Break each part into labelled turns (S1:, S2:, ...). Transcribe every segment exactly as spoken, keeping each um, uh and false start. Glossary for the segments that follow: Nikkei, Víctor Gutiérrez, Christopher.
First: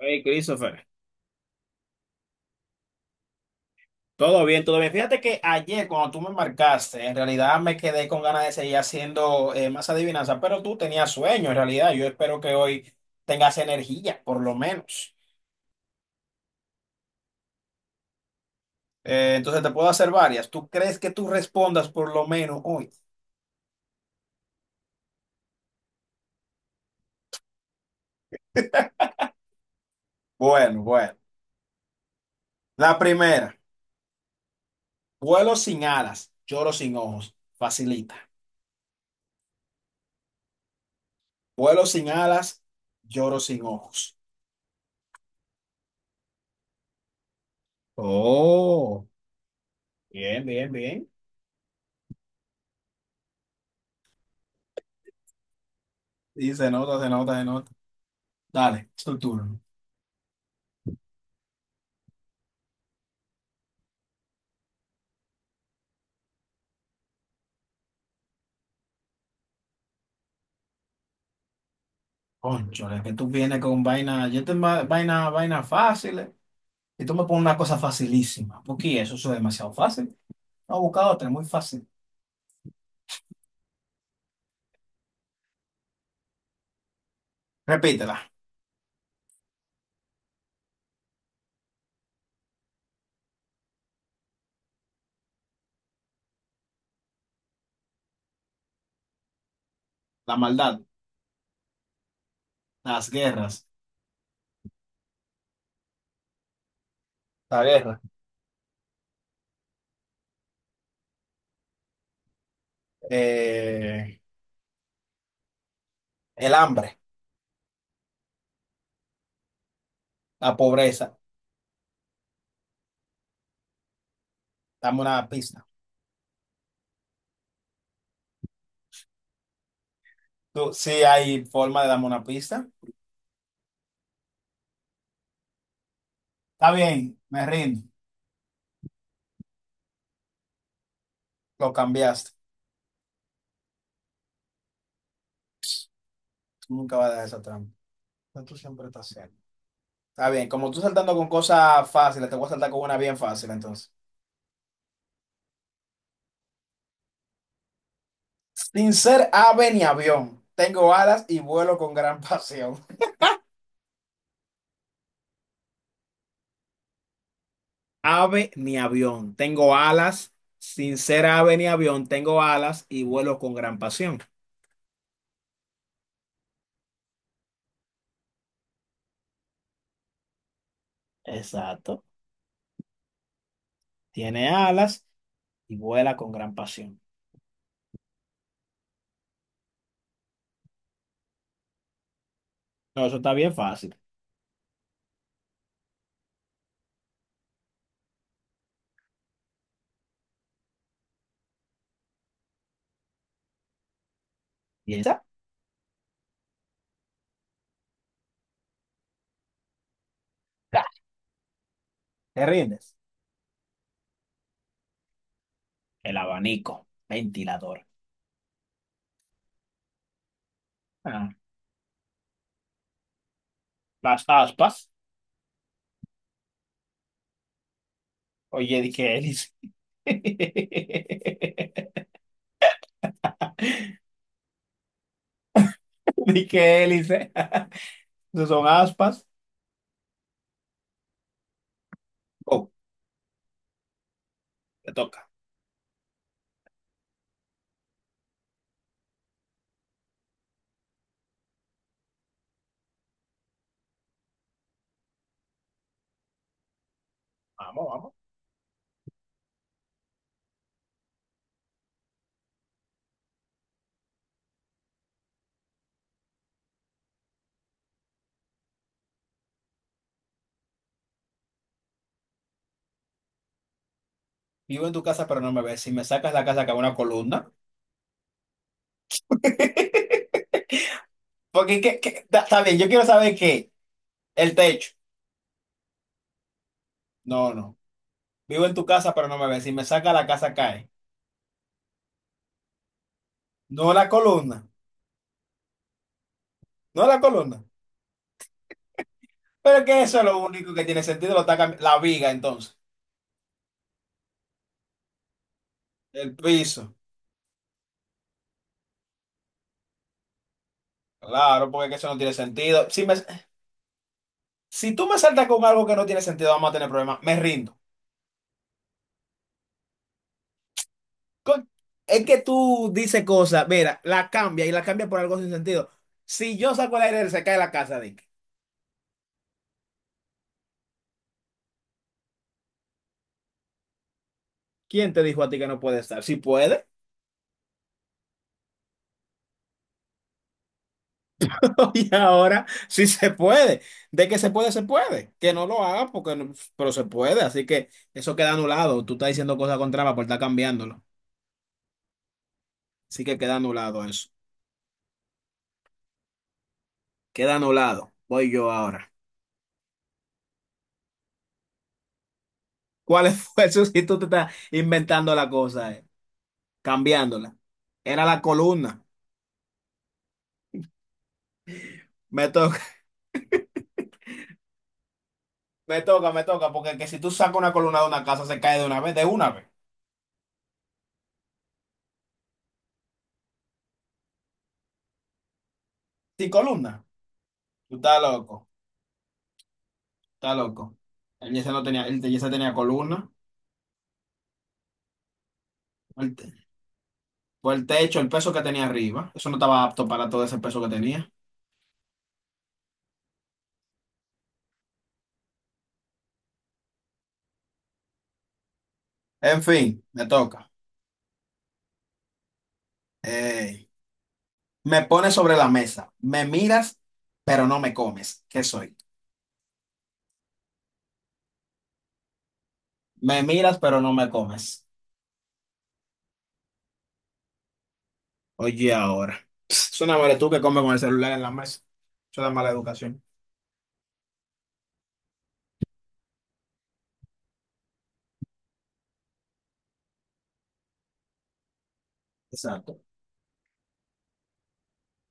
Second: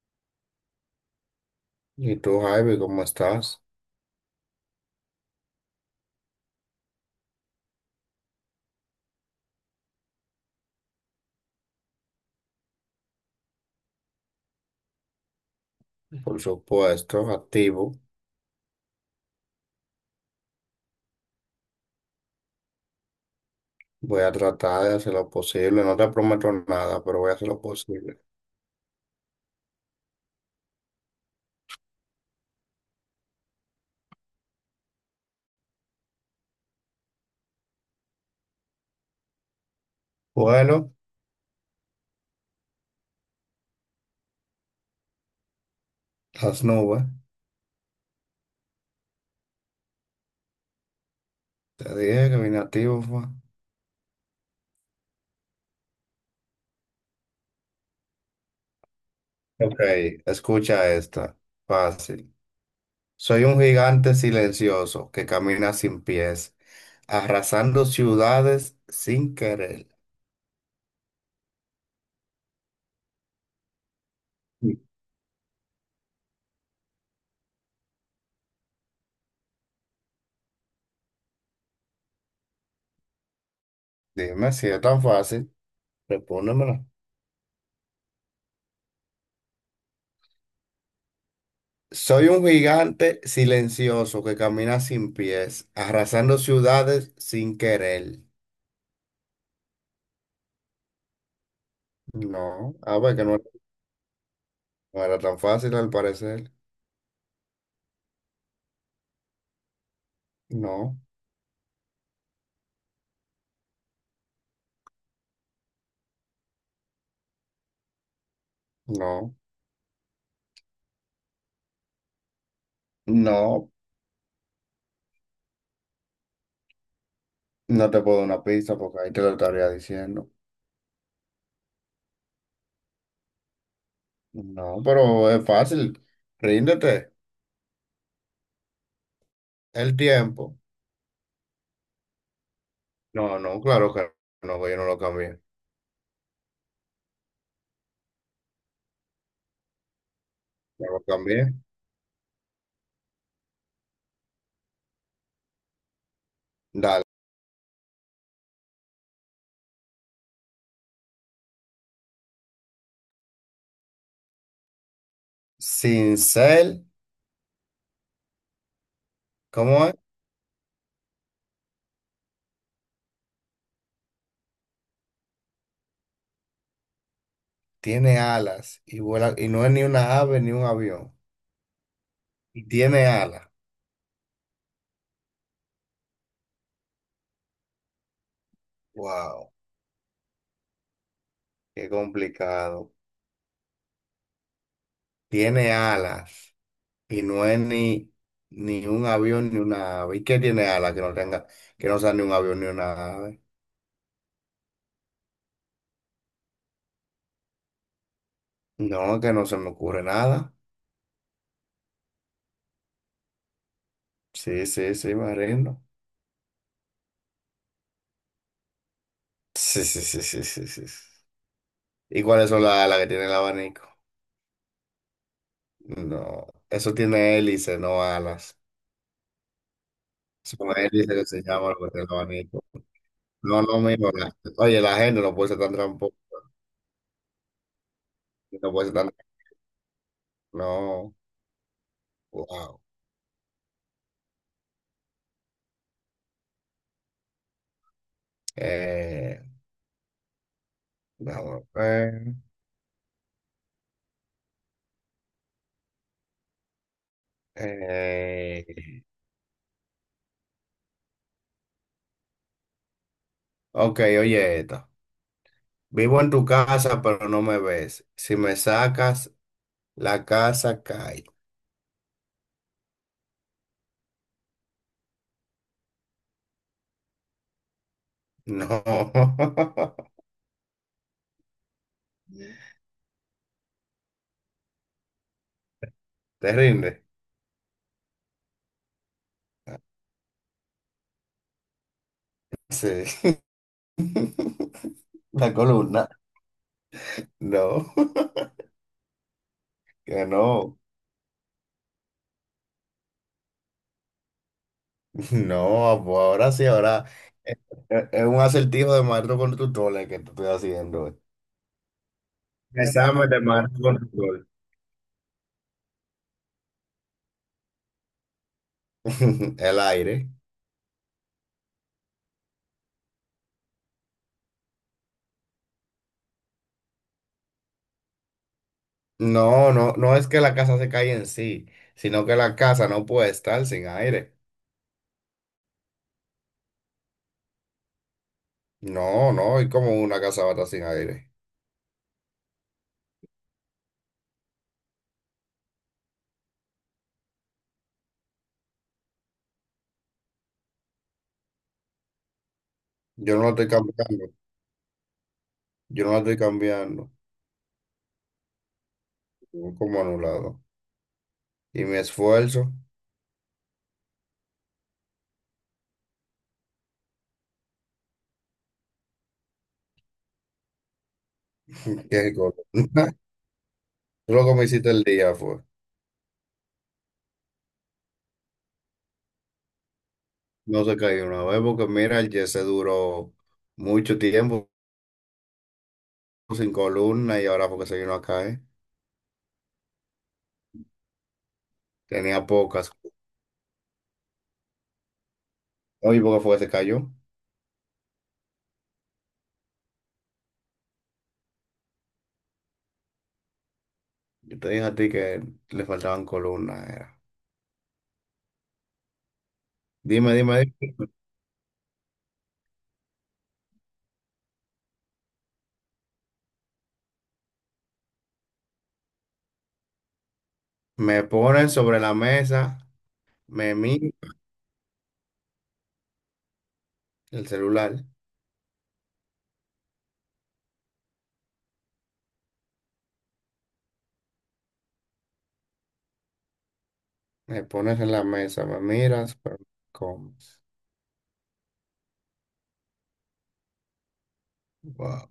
S1: Hey, Christopher,
S2: ¿Y tú, Javi, cómo estás?
S1: todo bien, todo bien. Fíjate que ayer cuando tú me marcaste, en realidad me quedé con ganas de seguir haciendo eh, más adivinanzas, pero tú tenías sueño en realidad. Yo espero que hoy tengas energía, por lo menos.
S2: Por supuesto, activo.
S1: Eh, entonces te puedo hacer varias. ¿Tú crees que tú respondas por lo menos hoy?
S2: Voy a tratar de hacer lo posible. No te prometo nada, pero voy a hacer lo posible.
S1: Bueno, bueno. La primera, vuelo sin alas, lloro sin ojos. Facilita.
S2: Bueno,
S1: Vuelo sin alas, lloro sin ojos.
S2: las nubes.
S1: Oh, bien, bien, bien.
S2: Te dije que vine activo, fue.
S1: Sí, se nota, se nota, se nota. Dale, es tu turno.
S2: Ok, escucha esta. Fácil. Soy un gigante silencioso que camina sin pies, arrasando ciudades sin querer.
S1: Cónchale, que tú vienes con vaina, yo te ma- vaina, vaina fáciles y tú me pones una cosa facilísima. Porque eso, eso es demasiado fácil. No, busca otra, muy fácil.
S2: Dime si es tan fácil. Respóndemela.
S1: Repítela.
S2: Soy un gigante silencioso que camina sin pies, arrasando ciudades sin querer.
S1: La maldad,
S2: No, a
S1: las
S2: ver, que no,
S1: guerras,
S2: no era tan fácil al parecer.
S1: la guerra,
S2: No,
S1: eh, el hambre,
S2: no,
S1: la pobreza.
S2: no,
S1: Dame una pista.
S2: no te puedo dar una pista porque ahí te lo estaría diciendo.
S1: Tú, sí hay forma de darme una pista.
S2: No, pero es fácil.
S1: Está
S2: Ríndete.
S1: bien, me rindo.
S2: El tiempo.
S1: Lo cambiaste.
S2: No, no, claro que no, que yo no lo cambié.
S1: Tú nunca vas a dejar esa trampa. Pero tú siempre estás haciendo. Está bien, como tú
S2: No lo
S1: saltando con
S2: cambié.
S1: cosas fáciles, te voy a saltar con una bien fácil entonces.
S2: Dale.
S1: Sin ser ave ni avión, tengo alas y vuelo con gran pasión.
S2: Sin ser,
S1: Ave ni avión, tengo
S2: ¿cómo es?
S1: alas. Sin ser ave ni avión, tengo alas y vuelo con gran pasión.
S2: Tiene alas y vuela, y no es ni una ave ni un avión.
S1: Exacto.
S2: Y tiene alas.
S1: Tiene alas y vuela con gran pasión.
S2: Wow, qué complicado.
S1: No, eso está bien fácil.
S2: Tiene alas y no es ni, ni un avión ni una ave. ¿Y qué tiene alas que no tenga, que no sea ni un avión ni una ave?
S1: ¿Y esa?
S2: No, que no se me ocurre nada.
S1: Ah, ¿te rindes?
S2: Sí, sí, sí, me rindo.
S1: El abanico, ventilador.
S2: Sí, sí, sí, sí, sí, sí, sí.
S1: Ah,
S2: ¿Y cuáles son las alas que tiene el abanico?
S1: las aspas.
S2: No, eso tiene hélice, no alas.
S1: Oye, di que hélice.
S2: Son hélices que se llama lo que tiene el abanico. No, no, mira, oye, la gente no puede ser tan tramposa,
S1: Di que hélice. No son
S2: no puede ser
S1: aspas.
S2: tan... No,
S1: Oh,
S2: wow.
S1: te toca.
S2: Eh, vamos a ver.
S1: Vamos, vamos.
S2: Eh, ok, oye esto. Vivo en tu casa, pero no me ves. Si me sacas, la casa cae.
S1: Vivo en tu casa, pero no me ves. Si me sacas la casa, cago en una columna.
S2: No.
S1: Porque, ¿qué, qué? Está está bien, yo quiero saber qué. El techo.
S2: ¿Te rinde?
S1: No, no. Vivo en tu casa, pero no me ves. Si me sacas la casa, cae.
S2: Sí.
S1: No la columna.
S2: La columna.
S1: No la columna.
S2: No.
S1: Pero que eso es
S2: Que
S1: lo único
S2: no.
S1: que tiene sentido. Lo está cambi- la viga, entonces.
S2: No, pues
S1: El
S2: ahora sí,
S1: piso.
S2: ahora. Es es es un acertijo de maestro con tutor el que te estoy haciendo.
S1: Claro, porque que eso no tiene sentido. Si, me,
S2: Examen de maestro con tutor.
S1: si tú me saltas con algo que no tiene sentido, vamos a tener problemas. Me rindo.
S2: El aire.
S1: Con- es que tú dices cosas, mira, la cambia y la cambia por algo sin sentido. Si yo saco el aire, se cae la casa, Dick.
S2: No, no, no es que la casa se caiga en sí, sino que la casa no puede estar sin aire.
S1: ¿Quién te dijo a ti que no puede estar? Si puede,
S2: No, no, y como una casa va a estar sin aire.
S1: y ahora sí se puede. De que se puede, se puede. Que no lo haga, porque no- Pero se puede. Así que eso queda anulado. Tú estás diciendo cosas contrarias por estar cambiándolo. Así que
S2: Yo no la
S1: queda
S2: estoy
S1: anulado eso.
S2: cambiando, yo no la estoy cambiando,
S1: Queda anulado. Voy yo ahora.
S2: estoy como anulado. Y mi esfuerzo,
S1: ¿Cuál fue eso si tú te estás inventando la cosa, eh? ¿Cambiándola? Era la columna.
S2: qué
S1: Me
S2: cosa.
S1: toca,
S2: lo que me hiciste el día fue,
S1: me toca, me toca, porque que si tú sacas una columna de una casa, se cae de una vez, de una vez.
S2: no se cayó una vez, porque mira, el se duró mucho tiempo
S1: Sin
S2: sin
S1: columna.
S2: columna y ahora porque
S1: Tú
S2: se vino a
S1: estás
S2: caer.
S1: loco. Está loco. El Yesa no tenía, el
S2: Tenía
S1: Yesa tenía
S2: pocas.
S1: columna.
S2: Oye,
S1: El
S2: ¿porque
S1: te-
S2: fue que se cayó?
S1: por el techo, el peso que tenía arriba. Eso no estaba apto para todo ese peso que tenía.
S2: Yo te dije a ti que le faltaban columnas, era.
S1: En fin, me
S2: Dime, dime,
S1: toca.
S2: dime.
S1: Eh, Me pones sobre la mesa. Me miras, pero no me comes. ¿Qué soy?
S2: Me ponen sobre la mesa,
S1: Me
S2: me
S1: miras, pero
S2: miras
S1: no me comes.
S2: el celular,
S1: Oye, ahora. Pss, suena madre tú que comes con el celular en la mesa. Eso da mala educación.
S2: me pones en la mesa, me miras, pero me comes.
S1: Exacto.
S2: Wow,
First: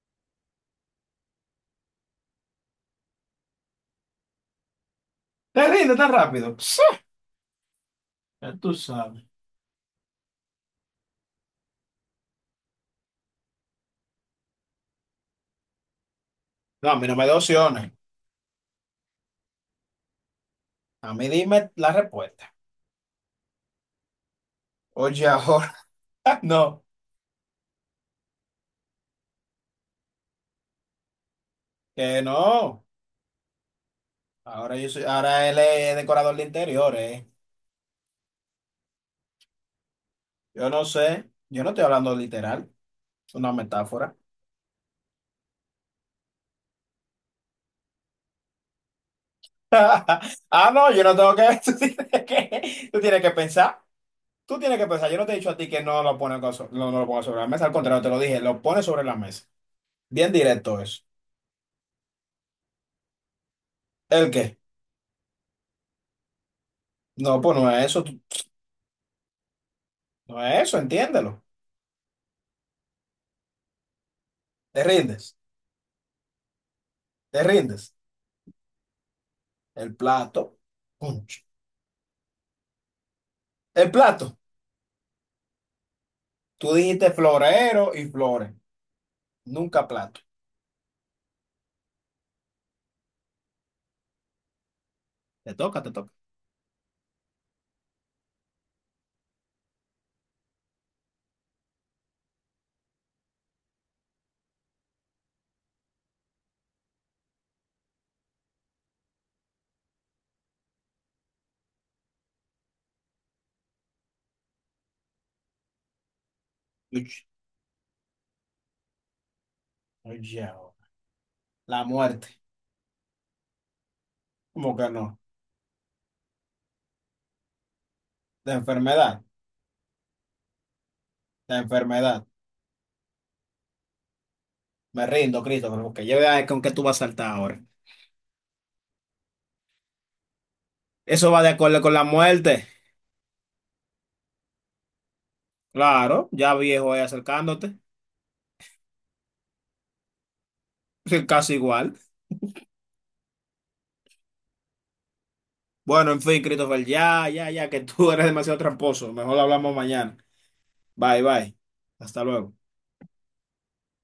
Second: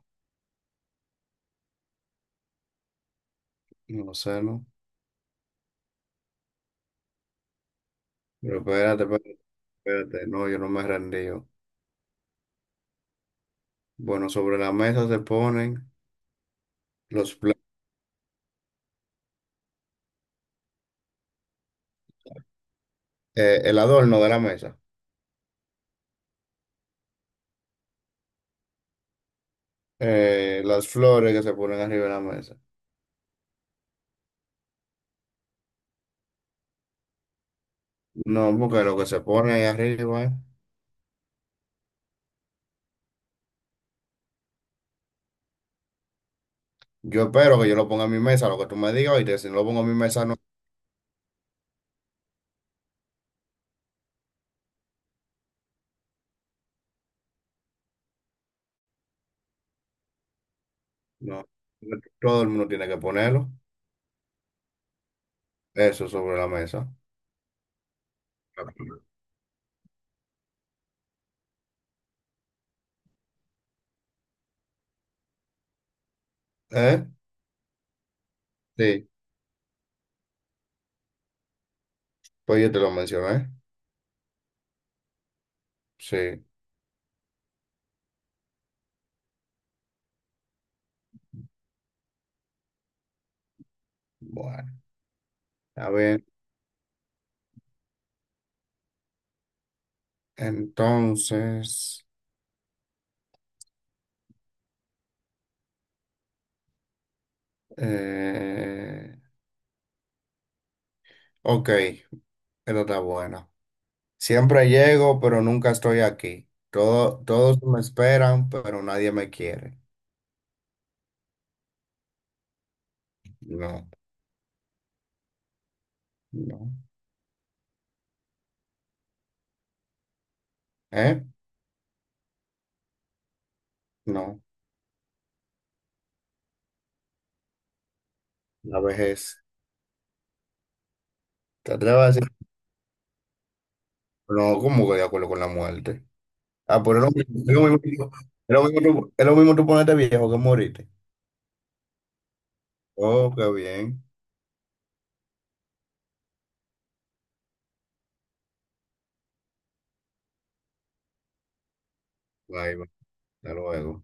S2: no sé, ¿no?
S1: Te rinde tan rápido. Pss, ya
S2: Pero
S1: tú
S2: espérate,
S1: sabes.
S2: espérate, espérate, no, yo no me rendí. Bueno, sobre la mesa se ponen
S1: No, a mí no me
S2: los
S1: da
S2: pla-
S1: opciones. A mí dime la respuesta.
S2: eh, el adorno de la mesa,
S1: Oye, ahora. No.
S2: eh, las flores que se ponen arriba
S1: Que
S2: de la mesa.
S1: no, ahora yo soy, ahora él es decorador de interiores.
S2: No, porque lo que se pone ahí arriba, eh,
S1: Yo no sé, yo no estoy hablando literal, es una metáfora.
S2: yo espero que yo lo ponga en mi mesa, lo que tú me digas, y si no lo pongo en mi mesa, no,
S1: Ah, no, yo no tengo que, tú tienes que, tú tienes que pensar, tú tienes que pensar. Yo no te he dicho a ti que no lo pones con so- no, no lo pongas sobre la mesa, al contrario, te lo dije, lo pones sobre la mesa. Bien directo eso.
S2: no, todo el mundo tiene que ponerlo,
S1: ¿El qué?
S2: eso sobre la mesa.
S1: No, pues no es eso, tú- no es eso, entiéndelo. Te rindes,
S2: ¿Eh?
S1: te rindes.
S2: Sí,
S1: El plato, punch.
S2: pues yo te lo mencioné.
S1: El plato,
S2: Sí,
S1: tú dijiste florero y flores, nunca plato.
S2: bueno.
S1: Te toca,
S2: A
S1: te toca.
S2: ver, entonces, eh, ok, esto está bueno. Siempre llego, pero nunca estoy aquí. Todo,
S1: Uch,
S2: todos me esperan, pero nadie me quiere.
S1: oye, oh. La muerte.
S2: No,
S1: ¿Cómo que no?
S2: no.
S1: La enfermedad.
S2: ¿Eh?
S1: La enfermedad.
S2: No.
S1: Me rindo, Cristo, porque yo vea con qué tú vas a saltar ahora.
S2: La vejez.
S1: Eso va de
S2: ¿Te
S1: acuerdo con
S2: atreves
S1: la
S2: a decir?
S1: muerte.
S2: No, como que de acuerdo con la muerte?
S1: Claro, ya
S2: Ah,
S1: viejo
S2: pero
S1: ahí
S2: es lo mismo, es lo
S1: acercándote.
S2: mismo, es lo mismo tú- es lo mismo tú ponerte viejo que morirte.
S1: Casi igual.
S2: Oh, qué bien.
S1: Bueno, en fin, Christopher, ya, ya, ya, que tú eres demasiado tramposo. Mejor hablamos mañana. Bye, bye. Hasta luego.
S2: Bye, bye. Hasta luego.